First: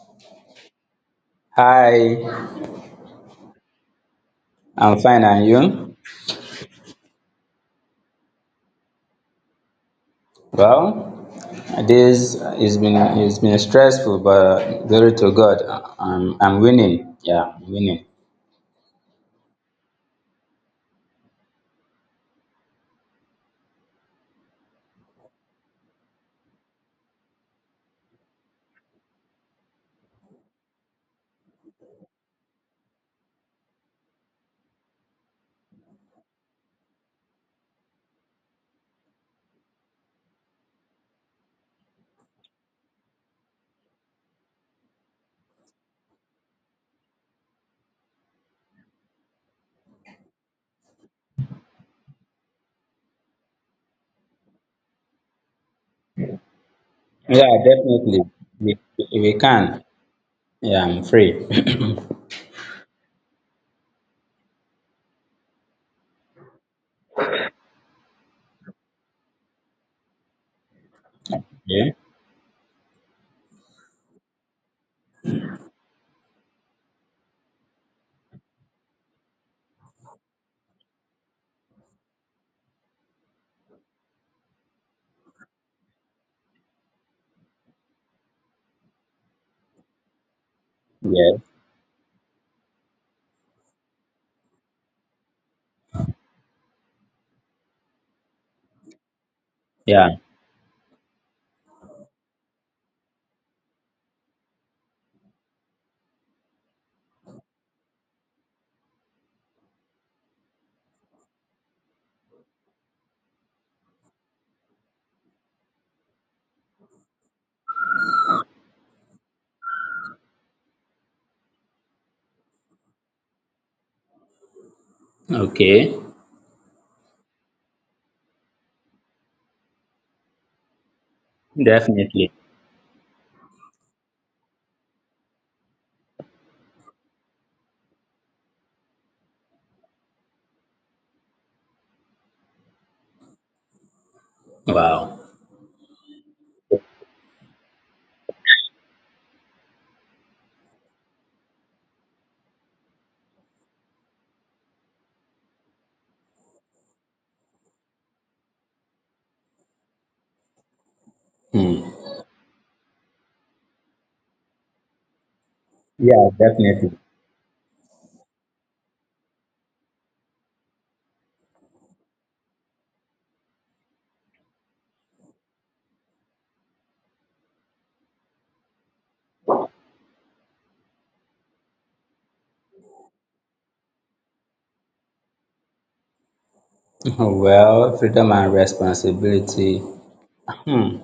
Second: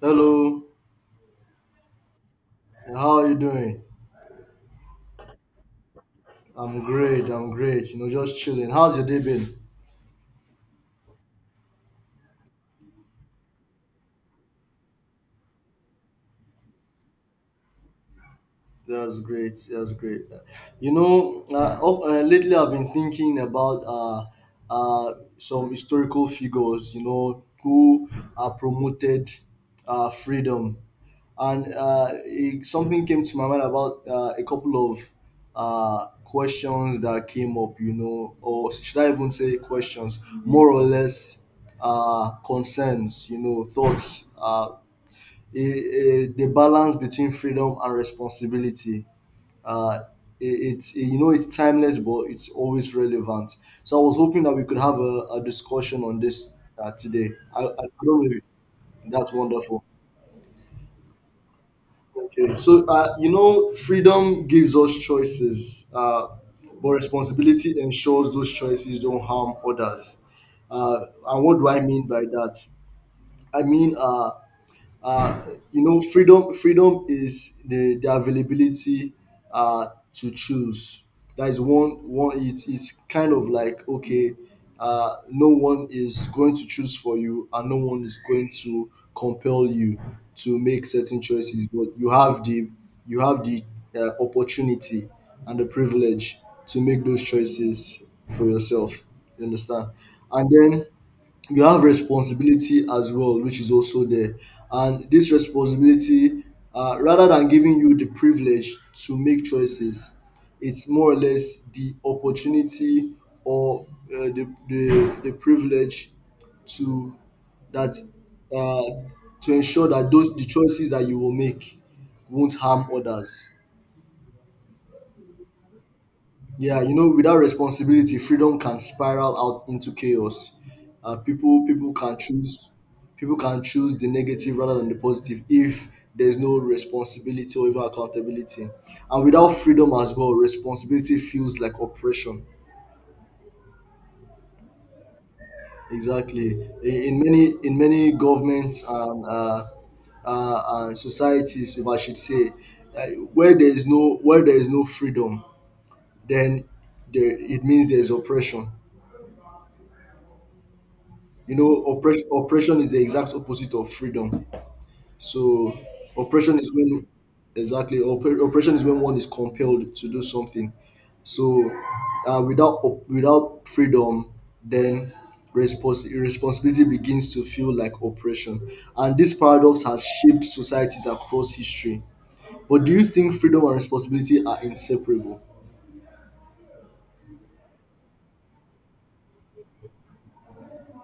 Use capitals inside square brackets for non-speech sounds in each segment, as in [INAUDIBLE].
Hello, Hi, how are you doing? I'm fine, and you? I'm great, I'm great. You know, just chilling. How's your day been? Well, this has been it's been stressful, but glory to God, I'm winning. Yeah, I'm winning. That's great. That's great. Lately I've been thinking about some historical figures, you know, who promoted freedom. And something came to my mind about a couple of questions that came up, you know, or should I even say questions, more or less concerns, you know, thoughts, the balance between freedom and responsibility. Uh, it- it's you know it's timeless, but it's always relevant. So I was hoping that we could have a discussion on this today. Yeah, I definitely, don't know if we, that's we can. wonderful. Yeah, I'm free. [COUGHS] [CLEARS THROAT] Okay, so you know, freedom gives us choices, but responsibility ensures those choices don't harm others. And what do I Yeah, mean by that? I mean uh, you know, freedom, freedom is the availability uh, to choose. That is one. It's kind of like, okay, no one is going to choose for you, and no one is going to compel you to make certain yeah, choices, but you have the, you have the opportunity and the privilege to make those choices for yourself. You understand? yeah. And then you have responsibility as well, which is also there. And this responsibility, rather than giving you the privilege to make choices, it's more or less the opportunity or the privilege to that uh, to ensure that those, the choices that you will make won't harm others. Okay, Yeah, you know, without responsibility, freedom can spiral out into chaos. People can definitely. choose, people can choose the negative rather than the positive if there's no responsibility or even accountability. And without freedom as well, responsibility feels like oppression. Wow. Exactly. In many governments and societies, if I should say, uh, where there is no freedom, then it means there is oppression. You Hmm. know, oppression is the exact opposite of freedom. So Yeah, oppression is definitely. when, exactly, oppression is when one is compelled to do something. So without without freedom, then responsibility begins to feel like oppression. And this paradox has shaped societies across history. But do you think freedom and responsibility are inseparable? [LAUGHS] Well, freedom and responsibility. Hmm.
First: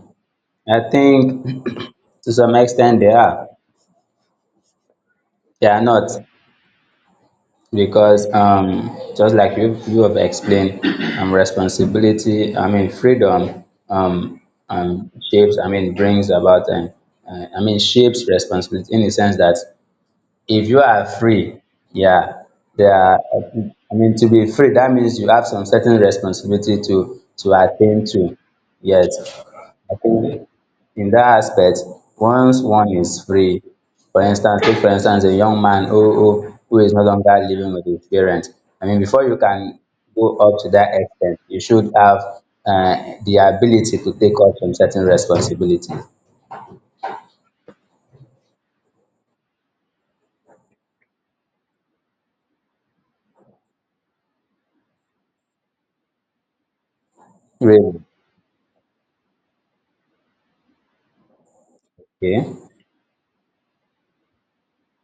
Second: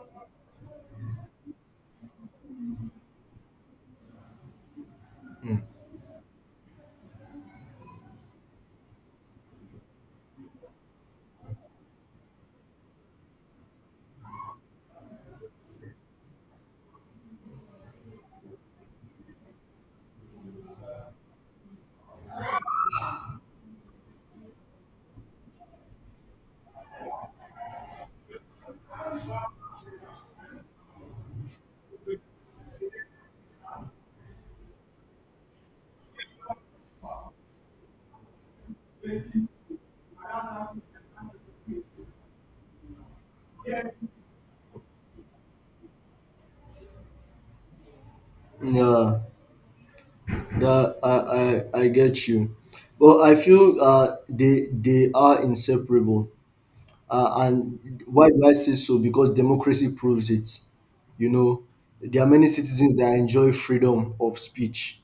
I think [COUGHS] [CLEARS THROAT] to some extent they are. They are not, because just like you have explained, responsibility, I mean freedom, um shapes, I mean brings about and I mean shapes responsibility in the sense that if you are free, yeah, there are, I mean to be free that means you have some certain responsibility to attend to. Yes, I think in that aspect, once one is free, for instance, take for instance a young man who is no longer living with his parents. I mean, before you can go up to that extent, you should have the ability to take up some certain responsibilities. Yeah. That I get you, but I feel they are inseparable. Really? And why do I say so? Because democracy proves it. You know, there are Okay. many citizens that enjoy freedom of speech,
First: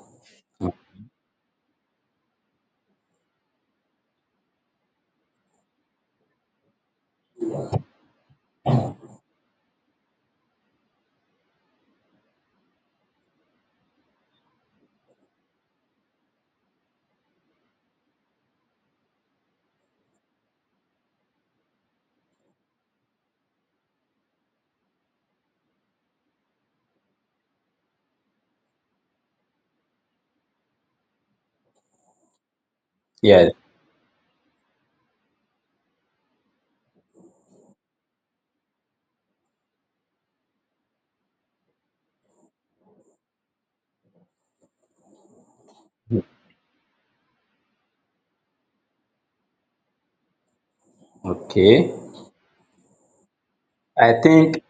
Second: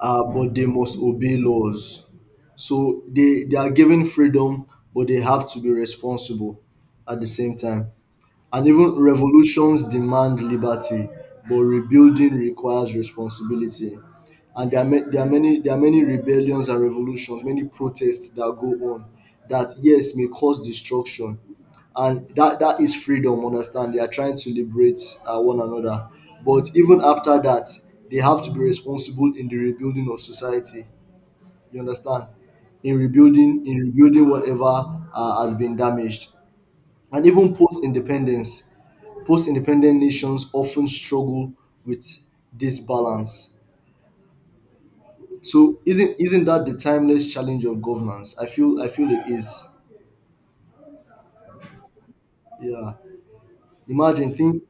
but they must obey laws. So they are given freedom, but they have to be responsible at the same time. And even revolutions demand liberty, but rebuilding requires responsibility. And there are, there are many rebellions and revolutions, many protests that go on that yes may cause destruction, and that is freedom. Understand? They are trying to liberate one another, but even after that, they have to be responsible in the rebuilding of society. You understand? In Yes. rebuilding in rebuilding whatever has been damaged, and even post independence, post-independent nations often struggle with this balance. So isn't that the timeless challenge of governance? I feel it is. Okay. Yeah. I Imagine think think,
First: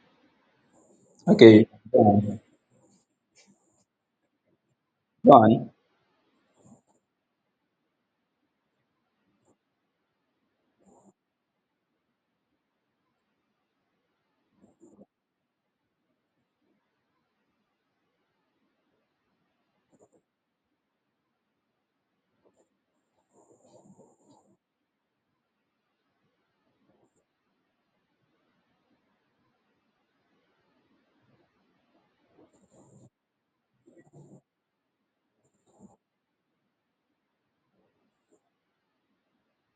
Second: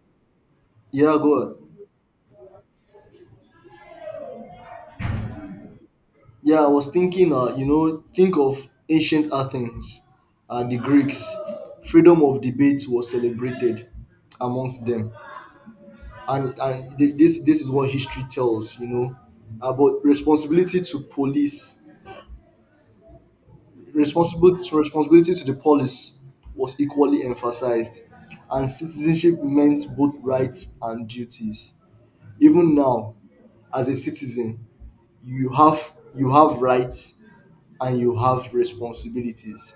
yeah, go ahead. okay, go on. Go on. Yeah, I was thinking you know, think of ancient Athens, the Greeks. Freedom of debate was celebrated amongst them. And this this is what history tells, you know. But responsibility to police responsibility so responsibility to the police was equally emphasized, and citizenship meant both rights and duties. Even now, as a citizen, you have rights and you have responsibilities.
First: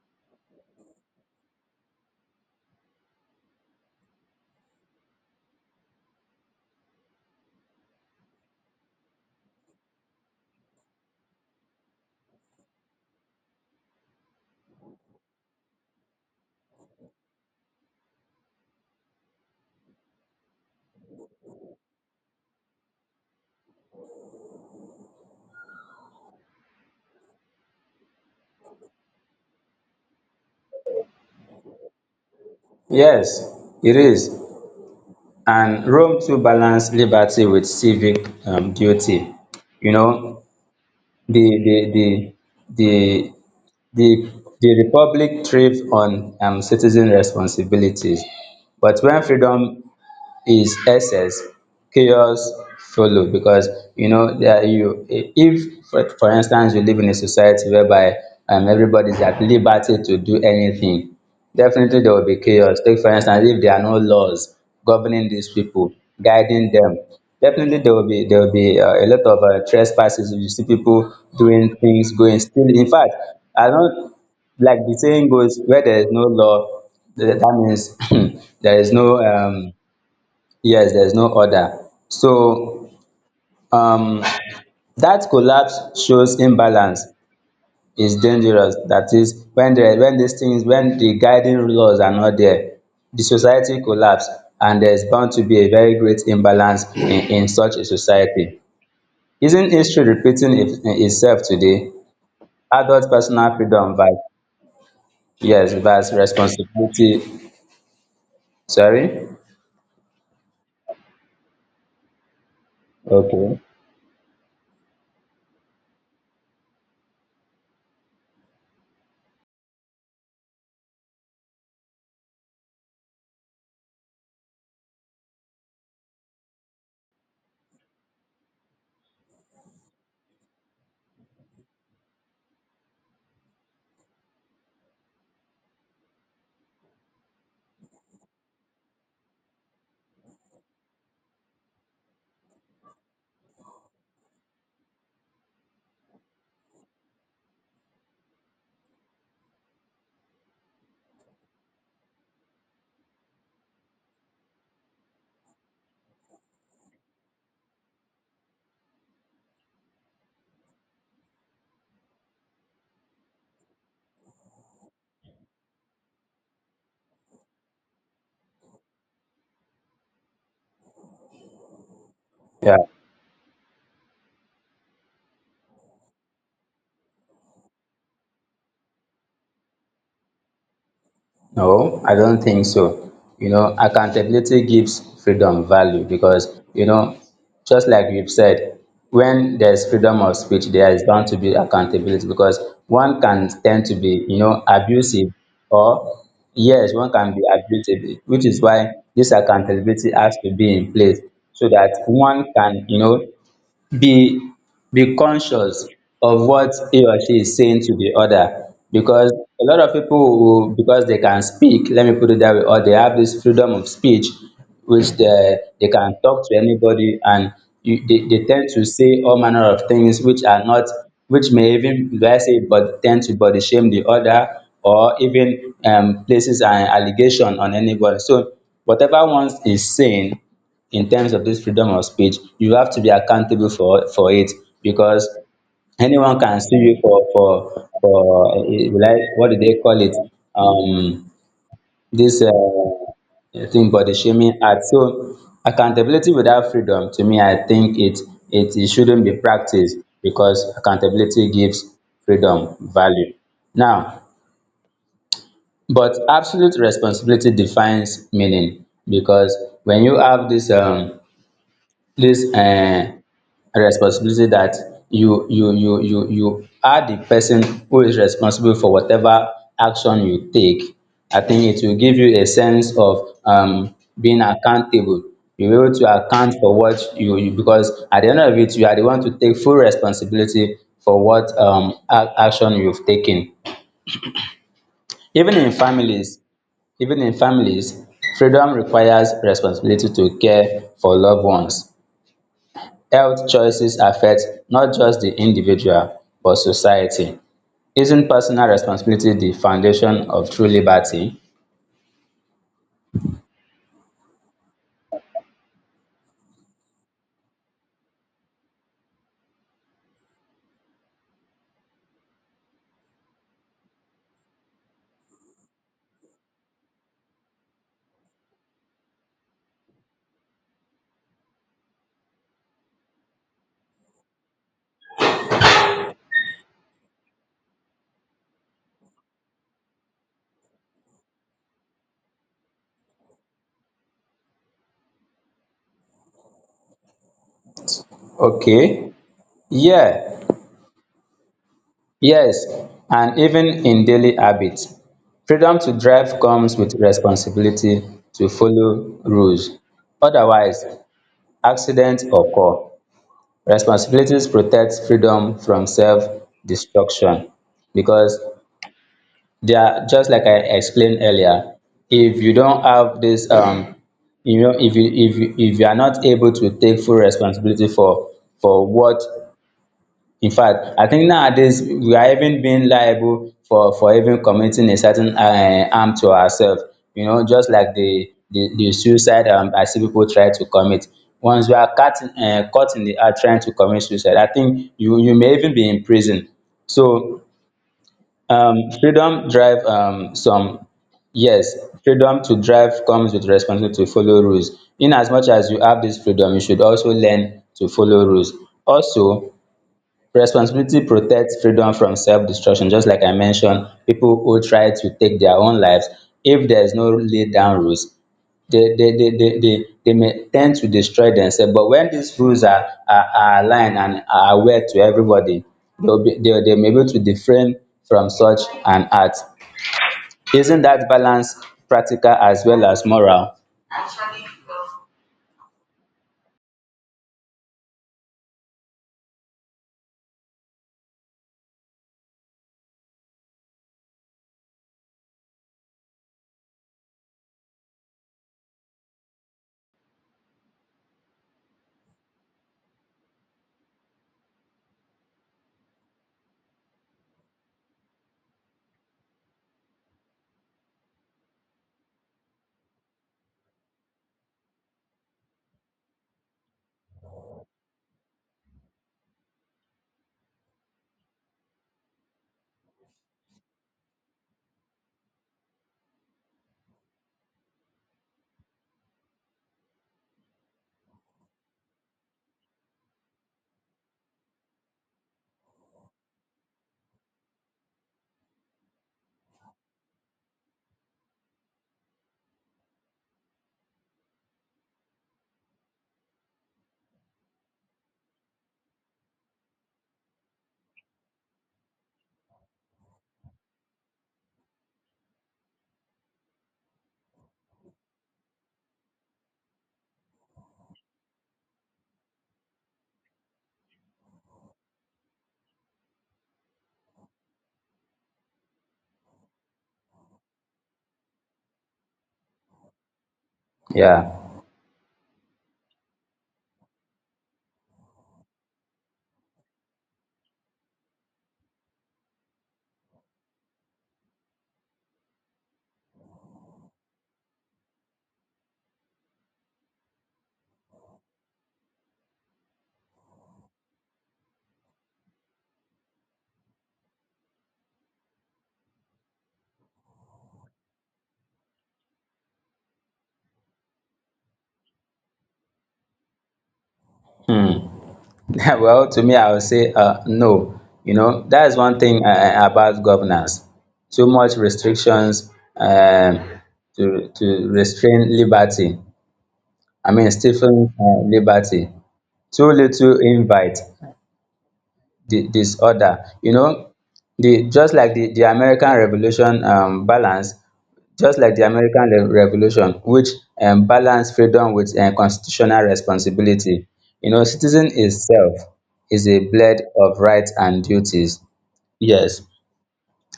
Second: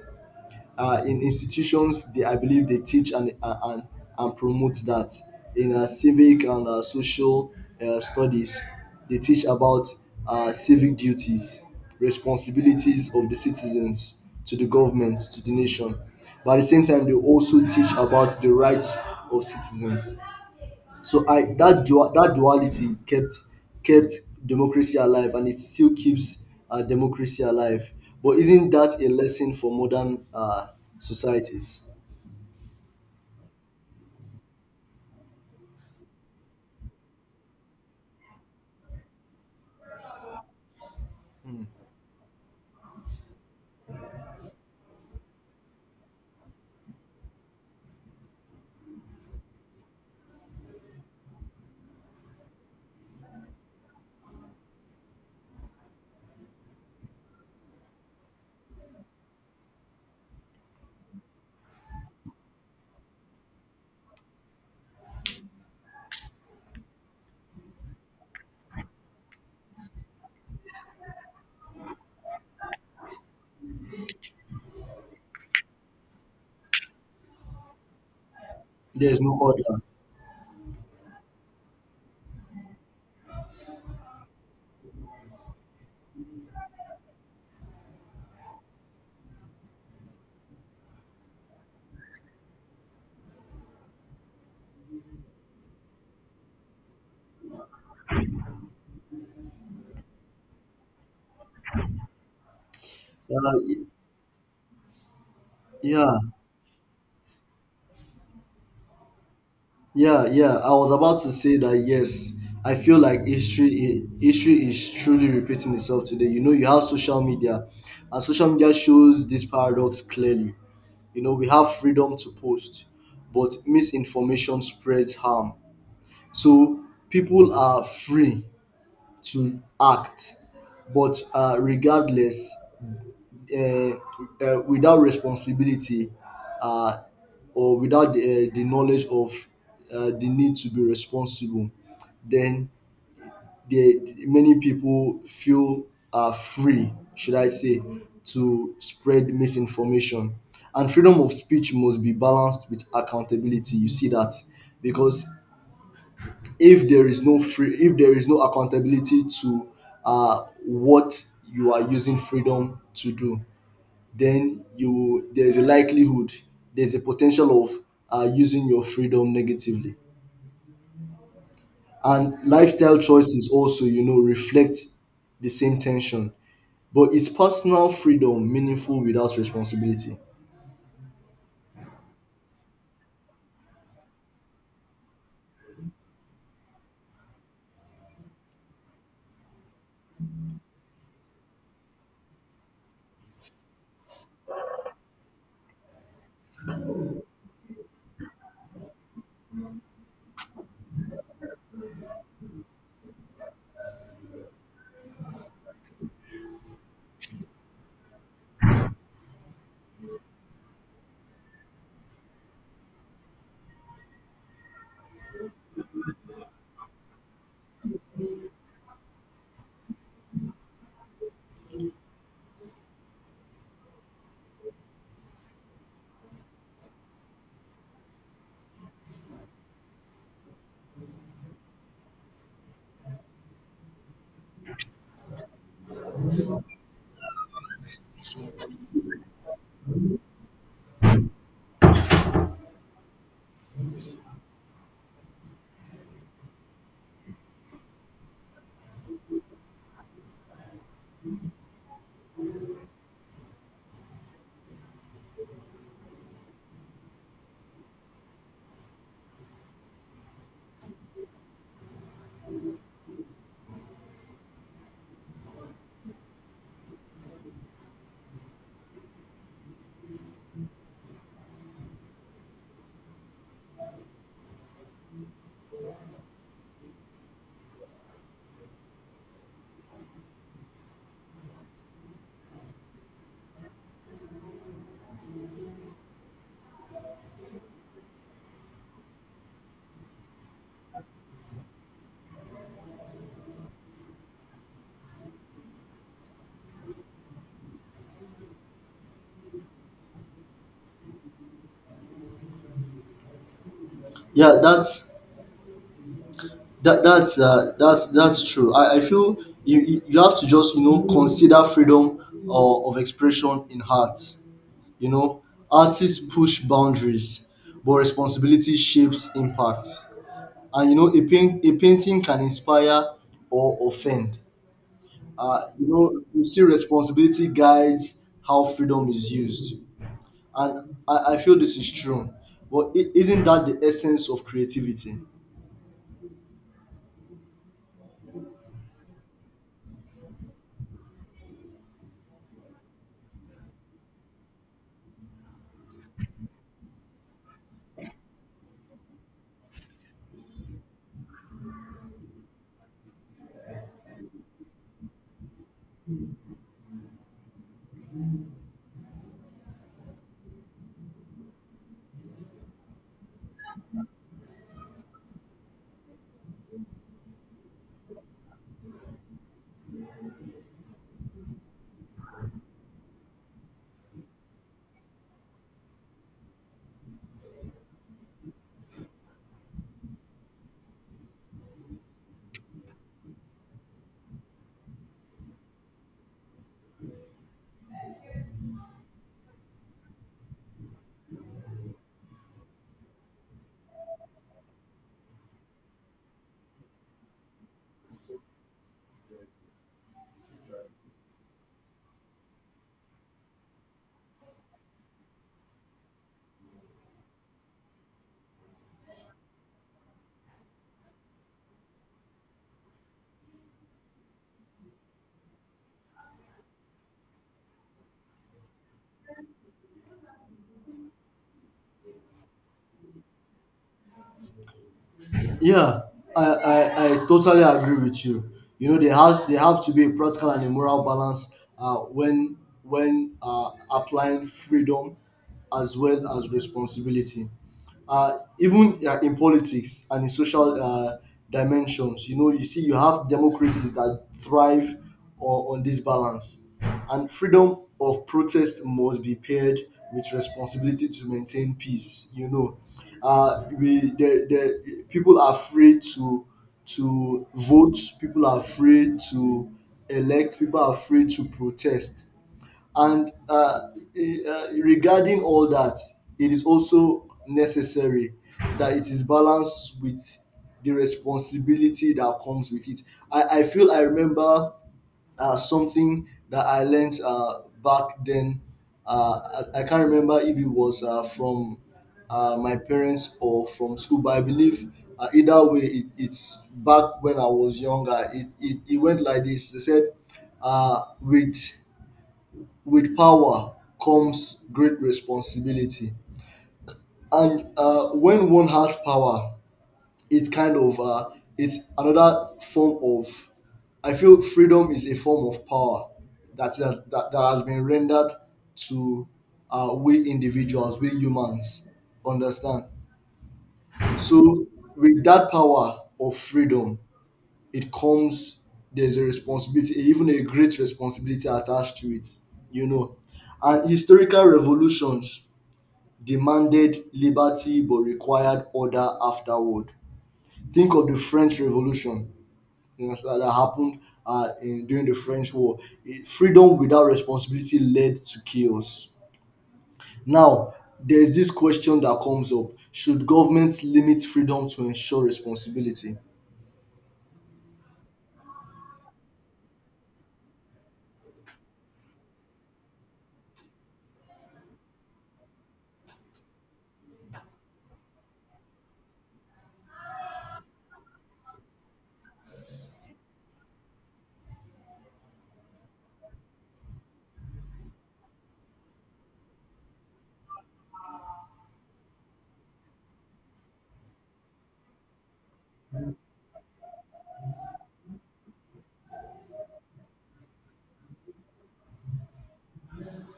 In institutions, they, I believe they teach and promote that. In civic and social studies, they teach about civic duties, responsibilities of the citizens to the government, to the nation, but at the same time they also teach about the rights of citizens. So I, that duality kept democracy alive, and it still keeps democracy alive. But isn't that a lesson for modern societies? Yes, it is. And Rome too balanced liberty with civic duty. You know, The the the the the the republic thrived on citizen responsibilities, but when freedom is excess, chaos follow, because you know that you if, for for instance, you live in a society whereby everybody's at liberty to do anything, definitely there will be chaos. Take for instance if there are no laws governing these people, guiding them, definitely there will be a lot of trespasses. You see people doing things, going still. In fact, I don't, like the saying goes, where there is no law, that means [LAUGHS] [CLEARS THROAT] there is no There's no order. yes, there is no order. So um that collapse shows imbalance is dangerous. That is when these things, when the guiding laws are not there, the society collapse, and there is bound to be a very great imbalance in such a society. Isn't history repeating itself today? Adult personal Uh, y- freedom vs — yes, vs yeah, responsibility. Sorry. yeah. I was about to say that. Yes, I feel like Okay, history, history is truly repeating itself today. You know, you have social media, and social media shows this paradox clearly. You know, we have freedom to post, but misinformation spreads harm. So people are free to act, but regardless, uh, without responsibility uh, or without the knowledge of the need to be responsible, then the, many people feel free, should I say, to spread misinformation. And freedom of speech must be balanced with accountability. You see that? Because if there is no accountability to what you are using freedom to do, then you there's a likelihood, there's a potential of using your freedom negatively. And yeah. lifestyle choices also, you know, reflect the same tension. But is personal freedom meaningful without responsibility? No, I don't think so. You know, accountability gives freedom value because, you know, just like you've said, when there's freedom of speech, there is bound to be accountability because one can tend to be, you know, abusive or — yes, one can be abusive, which is why this accountability has to be in place so that one can, you know, be be conscious of what he or she is saying to the other, because a lot of people will, because they can speak, let me put it that way, or they have this freedom of speech which they can talk to anybody and they tend to say all manner of things which are not, which may even, let's say, but tend to body shame the other or even places an allegation on anybody. So whatever one is saying in terms of this freedom of speech, you have to be accountable for it, because anyone can sue you for like, what do they call it? Um, this thing, body shaming act. So accountability without freedom, to me, I think it it shouldn't be practiced, because accountability gives freedom value. Now, but absolute responsibility defines meaning, because when you have this this um responsibility that you are the person who is responsible for whatever action you take, I think it will give you a sense of being accountable. You will be able to account for what you — because at the end of it, you are the one to take full responsibility for what ac action you've taken. Even in families, even in families freedom requires responsibility to care for loved ones. Health choices affect not just the individual but society. Isn't personal responsibility the foundation of true liberty? Yeah, that's that that's true. I feel you have to just, you know, consider freedom of expression in art. You know, artists push boundaries, but responsibility shapes impact. And you know, a painting can inspire or offend. You know, you see, responsibility guides how freedom is used, and I feel this is true. But is isn't that the essence of creativity? Okay. Yeah. Yes. And even in daily habits, freedom to drive comes with responsibility to follow rules, otherwise accidents occur. Responsibilities protect freedom from self destruction, because they are — just like I explained earlier, if you don't have this, you know, if you are not able to take full responsibility for what — in fact, I think nowadays we are even being liable for even committing a certain harm to ourselves. You know, just like the suicide, I see people try to commit. Once you are caught in, caught in the act trying to commit suicide, I think you may even be in prison. So freedom drive some yes, freedom to drive comes with responsibility to follow rules. In as much as you have this freedom, you should also learn to follow rules. Also, responsibility protects freedom from self-destruction. Just like I mentioned, people who try to take their own lives, if there is no laid down rules, they may tend to destroy themselves. But when these rules are, are aligned and are aware to everybody, they may be able to refrain from such an act. Isn't that balance practical as well as moral? Yeah, I totally agree with you. You know, there have to be a practical and a moral balance uh, when when applying freedom as well as responsibility, even in politics and in social dimensions. You know, you see, you have democracies that thrive on this balance. And freedom of protest must be paired with responsibility to maintain peace. You know, we the people are free to vote, people are free to elect, people are free to protest, and regarding all that, it is also necessary that it is balanced with the responsibility that comes with it. I feel, I remember something that I learned back then. I can't remember if it was from my parents or from school, but I believe either way, it's back when I was younger. It went like this. They said, uh, with with power comes great responsibility. And when one has power, it's kind of it's another form of. I feel freedom is a form of power that that has been rendered to we individuals, we humans. Understand? Yeah. So with that power of freedom, it comes there's a responsibility, even a great responsibility attached to it. You know, and historical revolutions demanded liberty but required order afterward. Think of the French Revolution. You know, so that happened during the French War. Freedom without responsibility led to chaos. Now, there is this question that comes up: should governments limit freedom to ensure responsibility? [LAUGHS] Well, to me, I would say no. You know, that is one thing about governance. Too much restrictions, to restrain liberty. I mean, stifling liberty. Too little invite di disorder. You know, the — just like the American revolution, balance — just like the American re revolution which balance freedom with constitutional responsibility. You know, citizen itself is a blend of rights and duties. Yes,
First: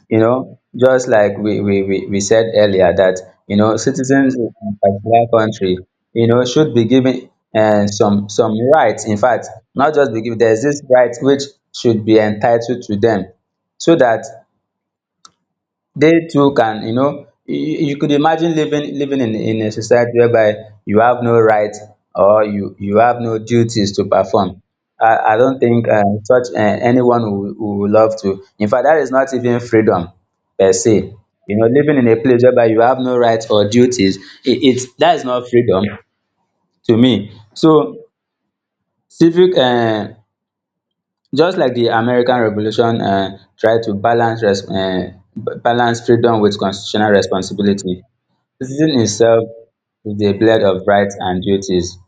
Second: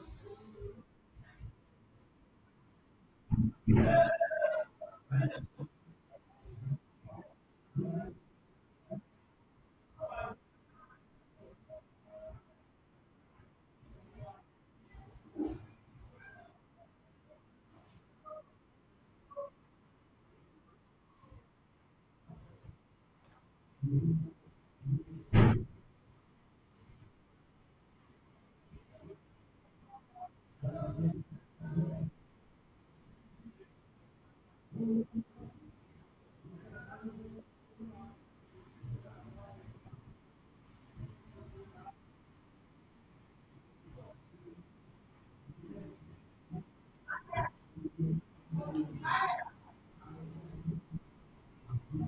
you know, just like we said earlier that, you know, citizens in a particular country, you know, should be given some rights. In fact, not just be given, there's this right which should be entitled to them, so that they too can, you know — you could imagine living in a society whereby you have no right or you have no duties to perform. I don't think such anyone who would love to. In fact, that is not even freedom per se. You know, living in a place whereby you have no rights or duties, it's — that is not freedom to me. So civic just like the American revolution tried to balance balance freedom with constitutional responsibility. Citizen himself is the blend of rights and duties.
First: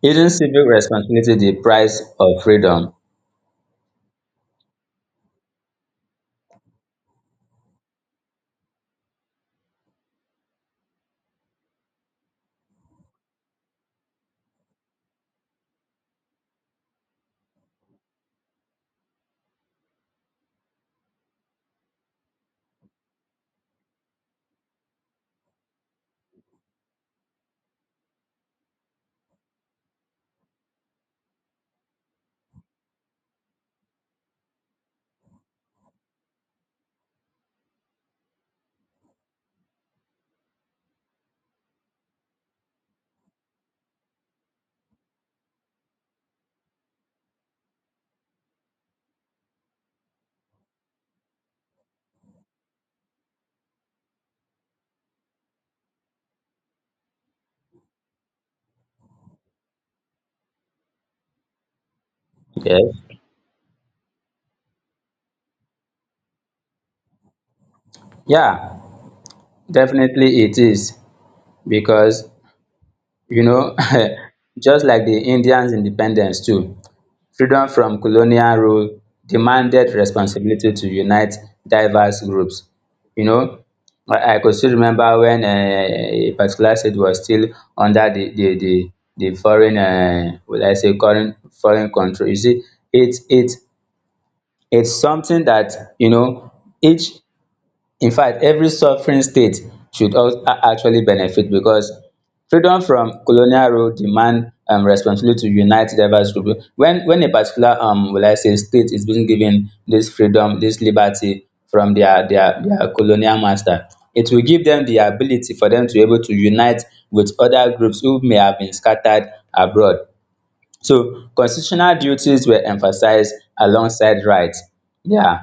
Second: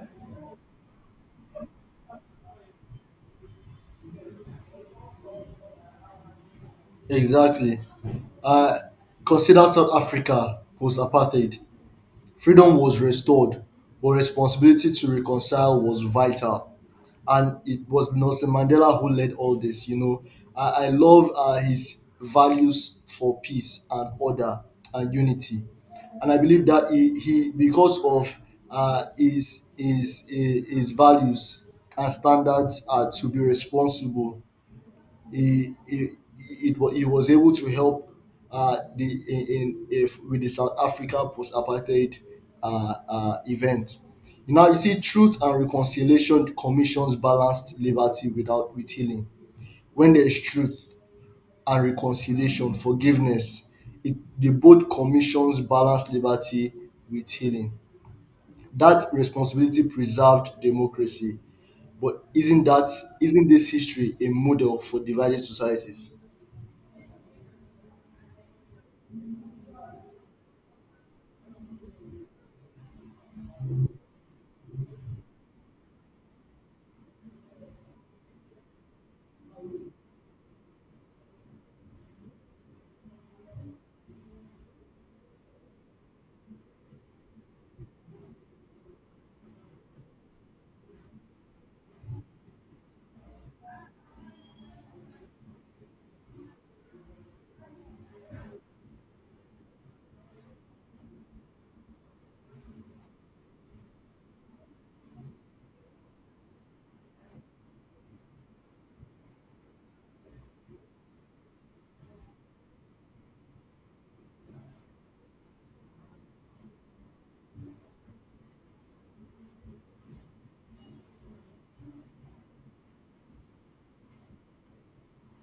Isn't civic responsibility the price of freedom? Exactly. Uh, consider South Africa post apartheid. Freedom was restored, but responsibility to reconcile was vital. And it was Nelson Mandela who led all this. You know, I love his values for peace and order and unity, and I believe that he, because of his values and standards to be responsible, he, he, he was able to help the in if with the South Africa post-apartheid event. Now you see, Truth and Reconciliation Commissions balanced liberty without with healing. When there is truth and reconciliation, forgiveness, the both commissions balance liberty with healing. That responsibility preserved democracy. But Yes. isn't this history a model for divided societies? Yeah, definitely it is. Because, you know, [LAUGHS] just like the Indians' independence too, freedom from colonial rule demanded responsibility to unite diverse groups. You know, I could still remember when a particular state was still under the foreign, will I say, foreign control. You see, it's it's it's something that, you know, each — in fact, every sovereign state should actually benefit, because freedom from colonial rule demand responsibility to unite diverse group. When a particular will I say, state is being given this freedom, this liberty from their colonial master, it will give them the ability for them to be able to unite with other groups who may have been scattered abroad. So constitutional duties were emphasized alongside rights. Yeah,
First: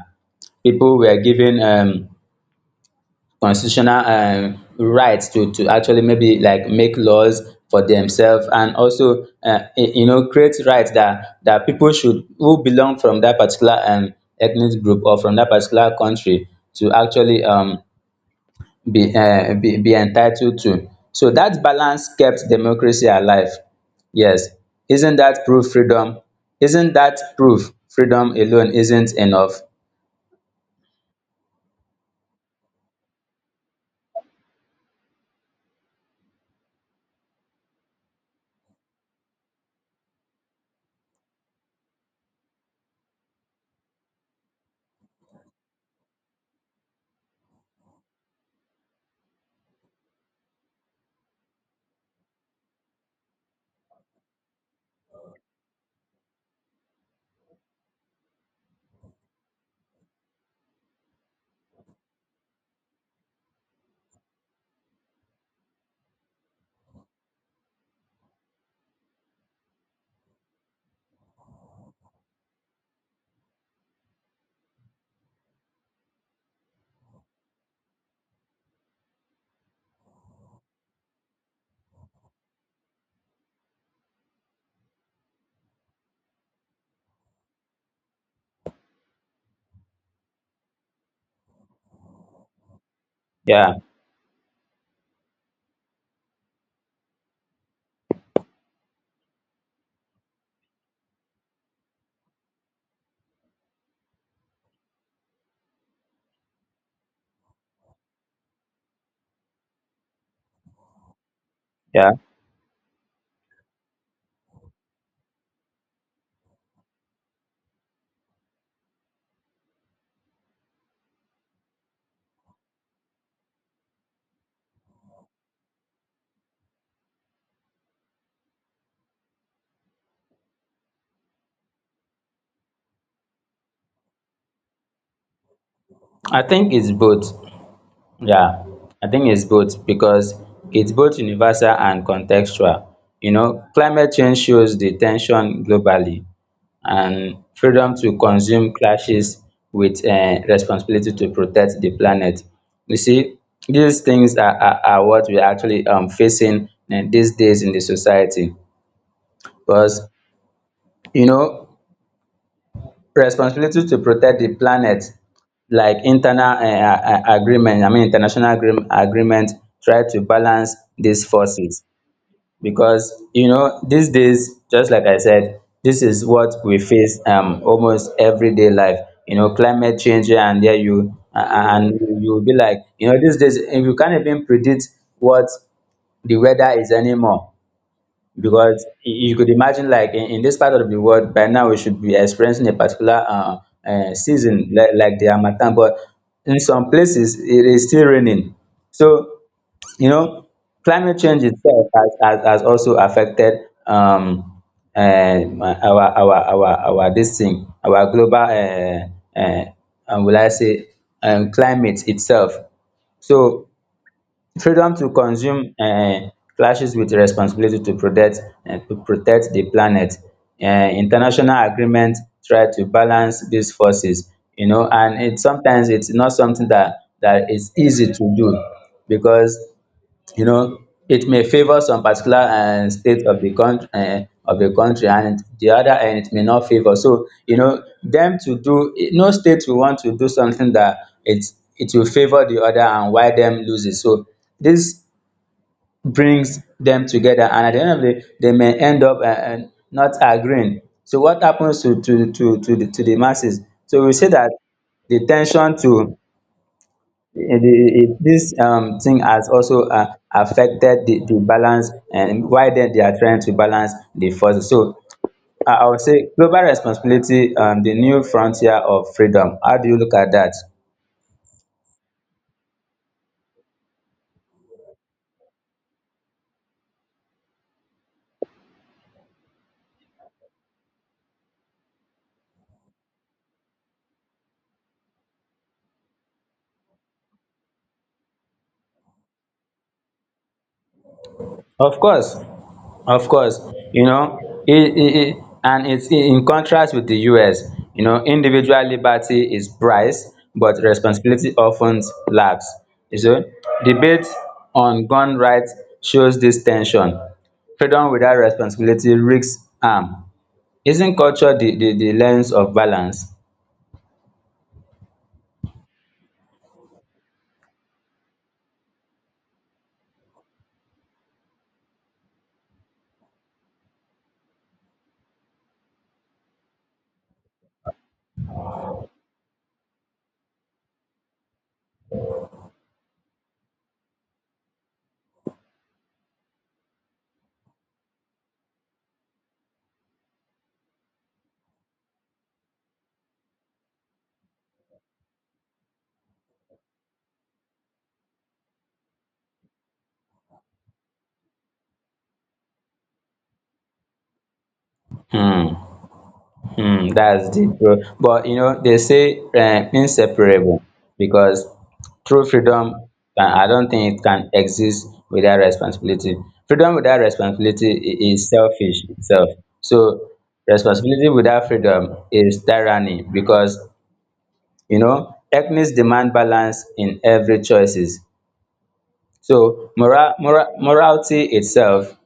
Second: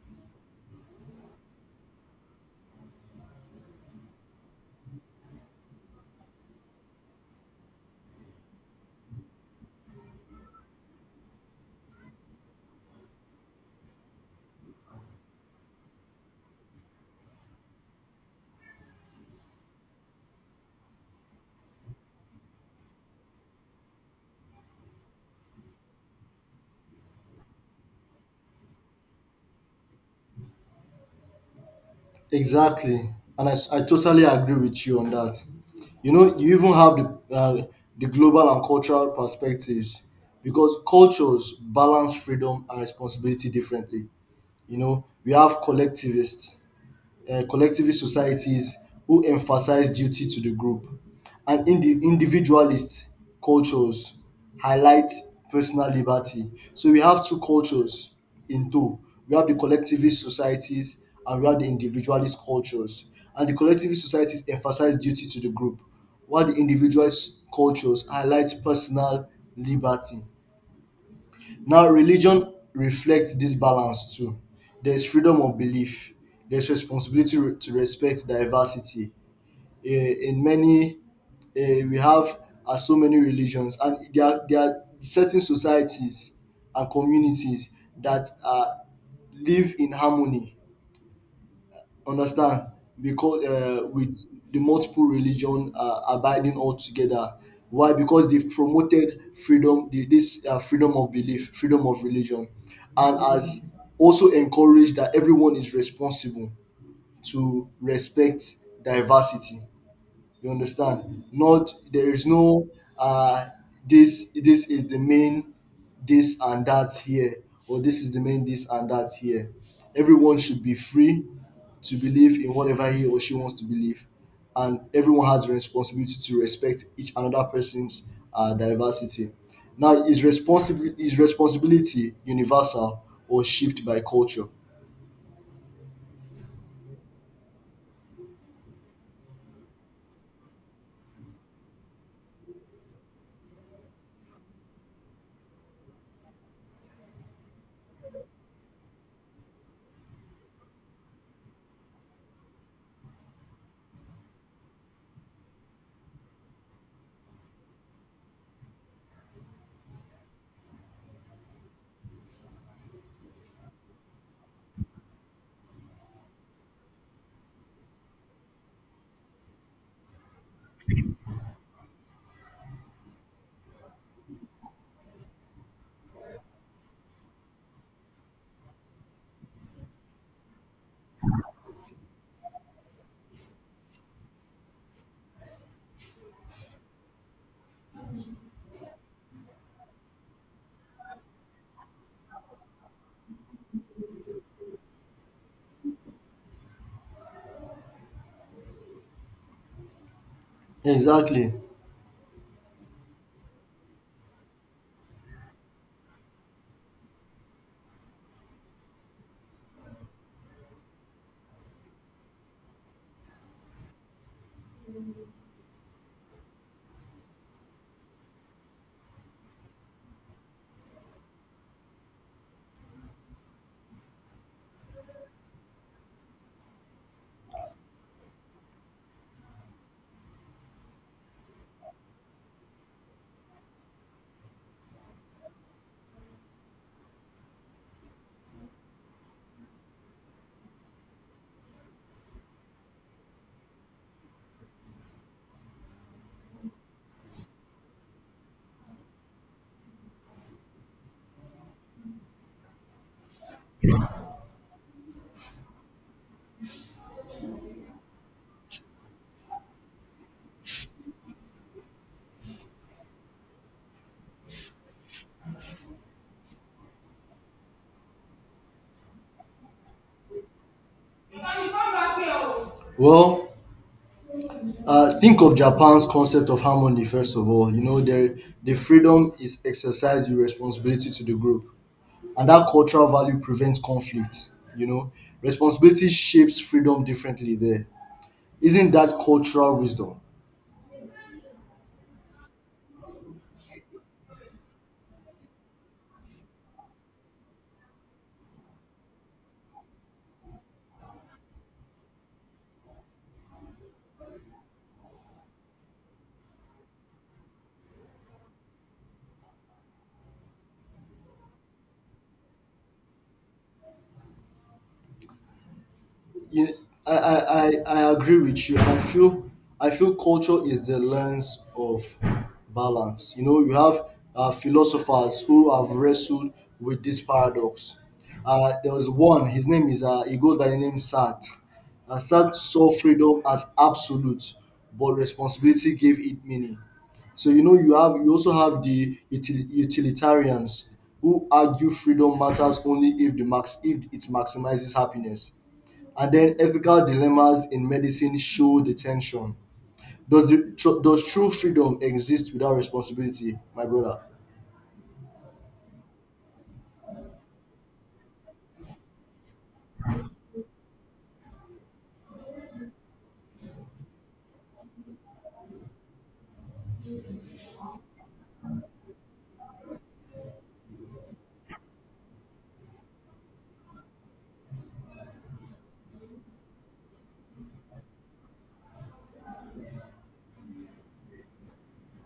people were given constitutional rights to actually, maybe, like, make laws for themselves, and also you know, create rights that people should — who belong from that particular ethnic group or from that particular country to actually be be entitled to. So that balance kept democracy alive. Yes. isn't that proof freedom isn't that proof freedom alone isn't enough? Exactly, and I totally agree with you on that. You know, you even have the global and cultural perspectives, because cultures balance freedom and responsibility differently. You know, we have collectivists, collectivist societies who emphasize duty to the group, and individualist cultures highlight personal liberty. So we have two cultures in two. We have the collectivist societies and we have the individualist cultures. And the collectivist societies emphasize duty to the group, while the individualist cultures highlight personal liberty. Now, religion reflects this balance too. There's freedom of belief. There's responsibility to respect diversity. In many, we have so many religions, and there are certain societies and communities that live in harmony. Understand? Because Yeah, with the multiple religion abiding all together, why? Because they've promoted freedom, this freedom of belief, freedom of religion, and has also encouraged that everyone is responsible to respect diversity. You understand? Not there yeah, is no uh this this is the main this and that here, or this is the main this and that here. Everyone should be free to believe in whatever he or she wants to believe, and everyone has the responsibility to respect each another person's diversity. Now, is responsibility universal or shaped by culture? I think it's both. Yeah, I think it's both because it's both universal and contextual. You know, climate change shows the tension globally, and freedom to consume clashes with responsibility to protect the planet. You see, these things are, are what we're actually, facing these days in the society. Because, you know, responsibility to protect the planet, like internal agreement, I mean international agreement, try to balance these forces. Because, you know, these days, just like I said, this is what we face almost everyday life. You know, climate change — yeah, and there you and you will be like, you know, these days, you can't even predict what the weather is anymore. Because you could imagine, like, in this part of the world by now we should be experiencing a particular season, like the Harmattan, but in some places it is still raining. So you know, climate change Exactly. itself has also affected um, uh, our our our our this thing, our global will I say, climate itself. So freedom to consume clashes with responsibility to protect, to protect di planet. International agreements try to balance these forces, and it sometimes its not something that is easy to do because, you know, it may favour some particular state of the country, of the country, and the other end it may not favour. So you know, them to do, no state will want to do something that it it will favour the other and why them lose it. So this brings them together, and at the end of the day they may end up not agreeing. So what happens to the to the masses? So we say that the ten sion to dis thing has also affected the balance, why dem they are trying to balance the forces. So I would say global responsibility, the new frontier of freedom. How do you look at that? Well, uh, think of Japan's concept of harmony, first of all. You know, the freedom is exercised with responsibility to the group. And that cultural value prevents conflict. You know, responsibility shapes freedom differently there. Isn't that cultural wisdom? Of course. Of course. And its in contrast wit di US. Individual liberty is prized, but responsibility of ten lacks, um debate on gun rights shows dis ten sion. Freedom without responsibility risks harm. Isn't culture di lens of balance? You, I, I, I I agree with you. I feel culture is the lens of balance. You know, you have philosophers who have wrestled with this paradox. There was one. His name is he goes by the name Sartre. Sartre saw freedom as absolute, but responsibility gave it meaning. So you know, you also have the utilitarians who argue freedom matters only if the max if it maximizes happiness. And then ethical dilemmas in medicine show the tension. Does does true freedom exist without responsibility, my brother? um that's deep, bro. But you know, they say inseparable, because true freedom, I don't think it can exist without responsibility. Freedom without responsibility is selfish itself. So responsibility without freedom is tyranny because, you know, ethnics demand balance in every choices. So morality itself,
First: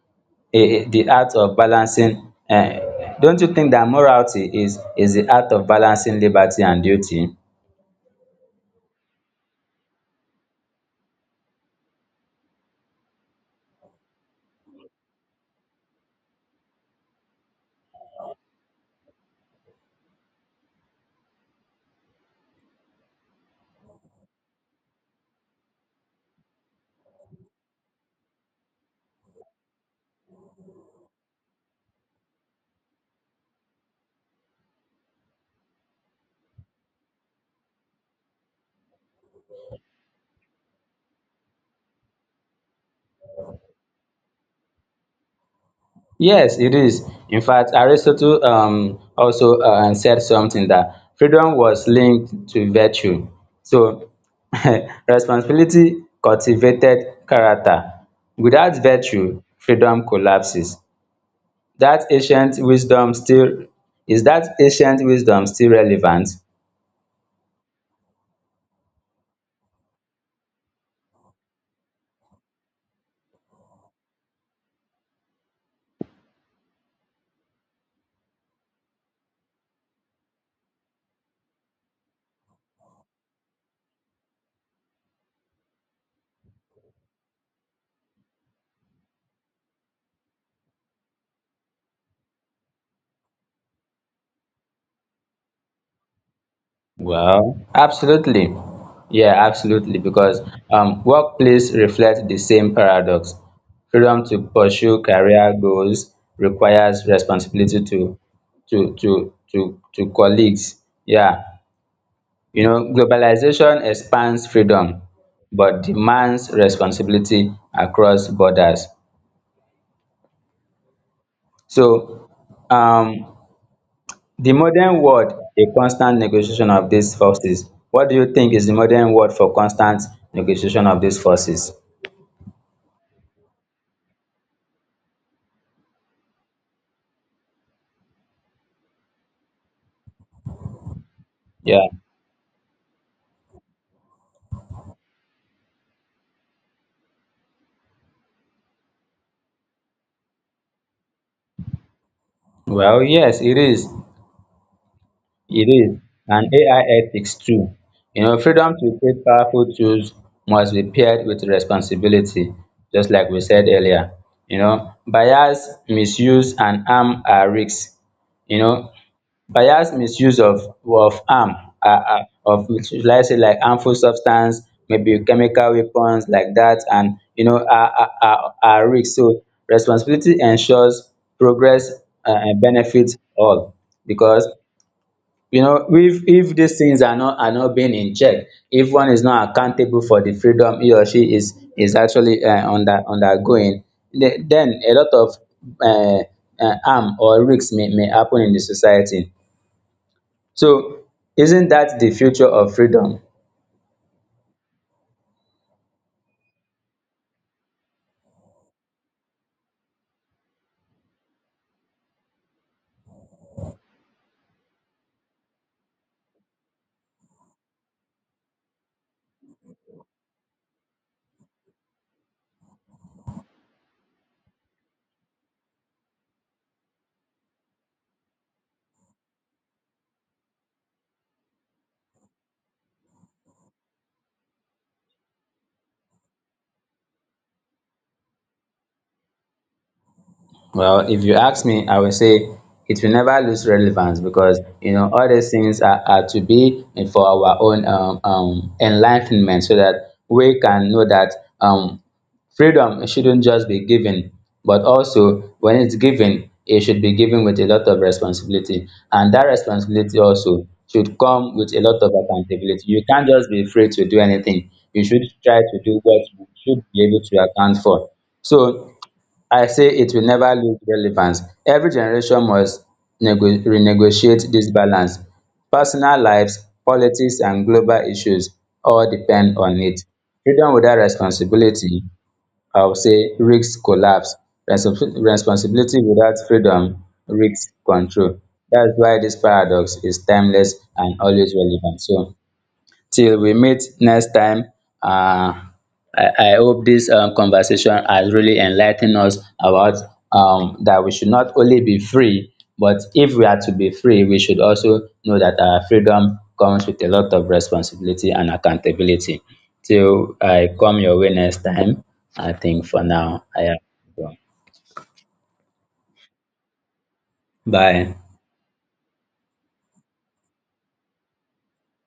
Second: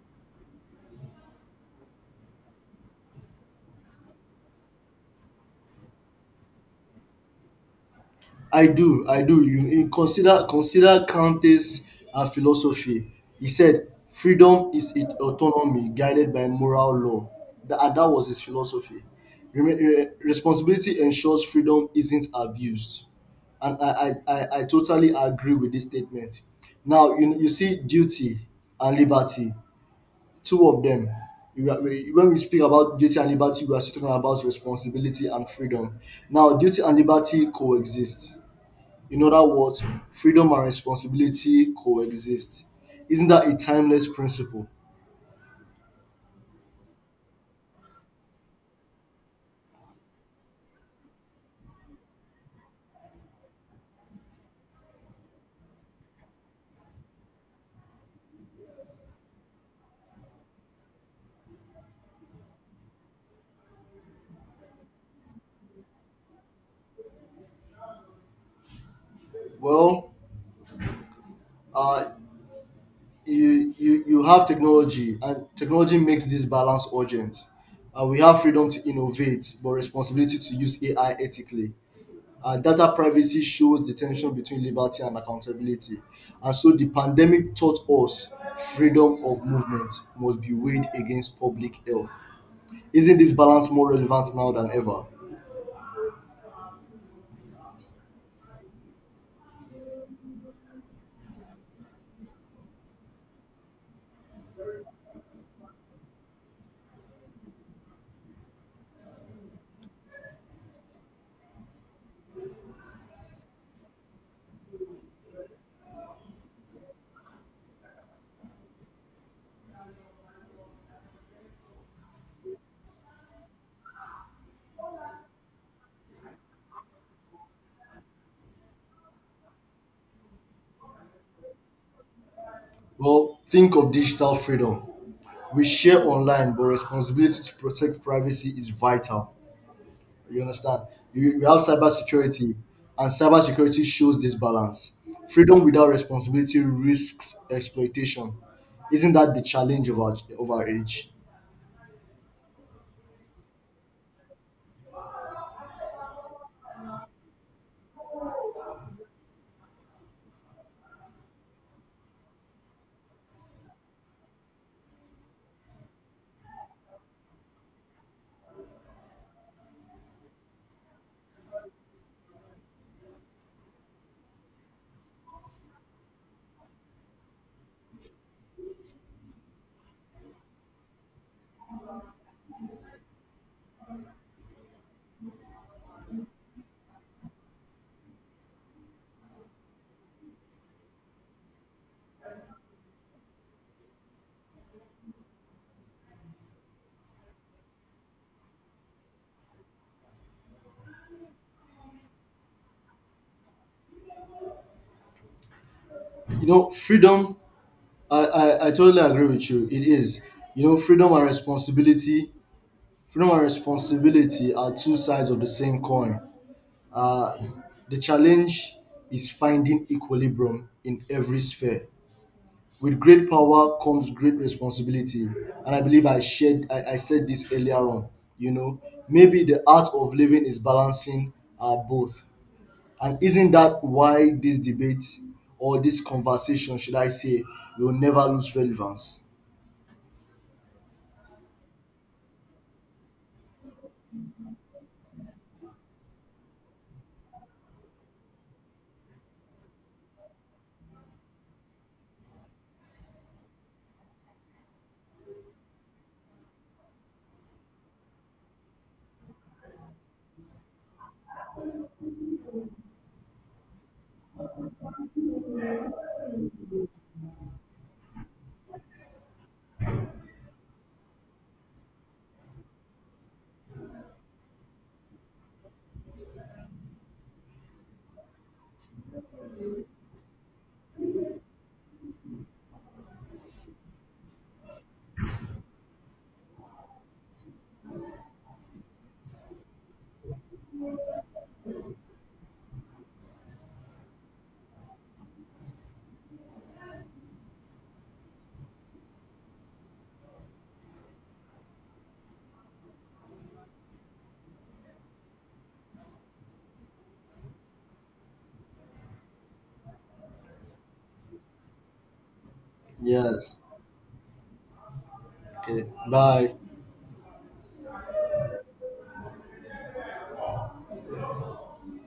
eh, the art of balancing, eh, don't you think that morality is the art of balancing liberty and duty? I do, I do. You consider, consider Kante's philosophy. He said, "Freedom is it autonomy guided by moral law." And that was his philosophy. Responsibility ensures freedom isn't abused, and I totally agree with this statement. Now, you see duty and liberty. Two of them. You are, when we speak about duty and liberty, we are still talking about responsibility and freedom. Now, duty and liberty coexist. In other words, freedom and responsibility coexist. Isn't that a timeless principle? Yes, it is. In fact, Aristotle also said something, that freedom was linked to virtue. So, [LAUGHS] responsibility cultivated character. Without virtue, freedom collapses. That ancient wisdom still Is that ancient wisdom still relevant? Well, uh, you have technology, and technology makes this balance urgent. We have freedom to innovate, but responsibility to use AI ethically. Data privacy shows the tension between liberty and accountability. And so the pandemic taught us freedom of movement must be weighed against public health. Isn't this balance more relevant now than ever? Well, absolutely. Yeah, absolutely. Because workplace reflect the same paradox. Freedom to pursue career goals requires responsibility to colleagues. Yeah. You know, globalization expands freedom, but demands responsibility across borders. So um the modern word, a constant negotiation of these forces. What do you think is the modern word for constant negotiation of these forces? Well, think of digital freedom. We share online, but responsibility to protect privacy is vital. You understand? You have Yeah. cybersecurity, and cybersecurity shows this balance. Freedom without responsibility risks exploitation. Isn't that the challenge of of our age? Well, yes it is. It is. And AI ethics too. You know, freedom to create powerful tools must be paired with responsibility, just like we said earlier. You know, bias, misuse and harm are risks. You know, bias, misuse of am, um of, should I say, like harmful substance, maybe chemical weapons like that. And you know, are risk. So responsibility ensures progress and benefits all. Because, you know, if these things are not being in check, if one is not accountable for the freedom he or she is actually undergoing, then a lot of um harm or risks may happen in the society. So isn't that the future of freedom? You know freedom, I totally agree with you, it is. You know, freedom and responsibility are two sides of the same coin. Uh, the challenge is finding equilibrium in every sphere. With great power comes great responsibility, and I believe I said this earlier on. You know, maybe the art of living is balancing both. And isn't that why this debate or this conversation, should I say, will never lose relevance? Well, if you ask me, I will say it will never lose relevance because, you know, all these things are to be for our own enlightenment, so that we can know that, um, freedom shouldn't just be given, but also when it's given, it should be given with a lot of responsibility, and that responsibility also should come with a lot of accountability. You can't just be free to do anything. You should try to do what you should be able to account for. So I say it will never lose relevance. Every generation must renegotiate this balance. Personal lives, politics and global issues all depend on it. Freedom without responsibility, I would say, risks collapse. Responsibility without freedom risks control. That is why this paradox is timeless and always relevant. So till we meet next time, um I hope this conversation has really enlightened us about, that we should not only be free, but if we are to be free we should also know that our freedom comes with a lot of responsibility and accountability. Till I come your way next time, I think for now Yes. I am done. Okay. Bye. Bye.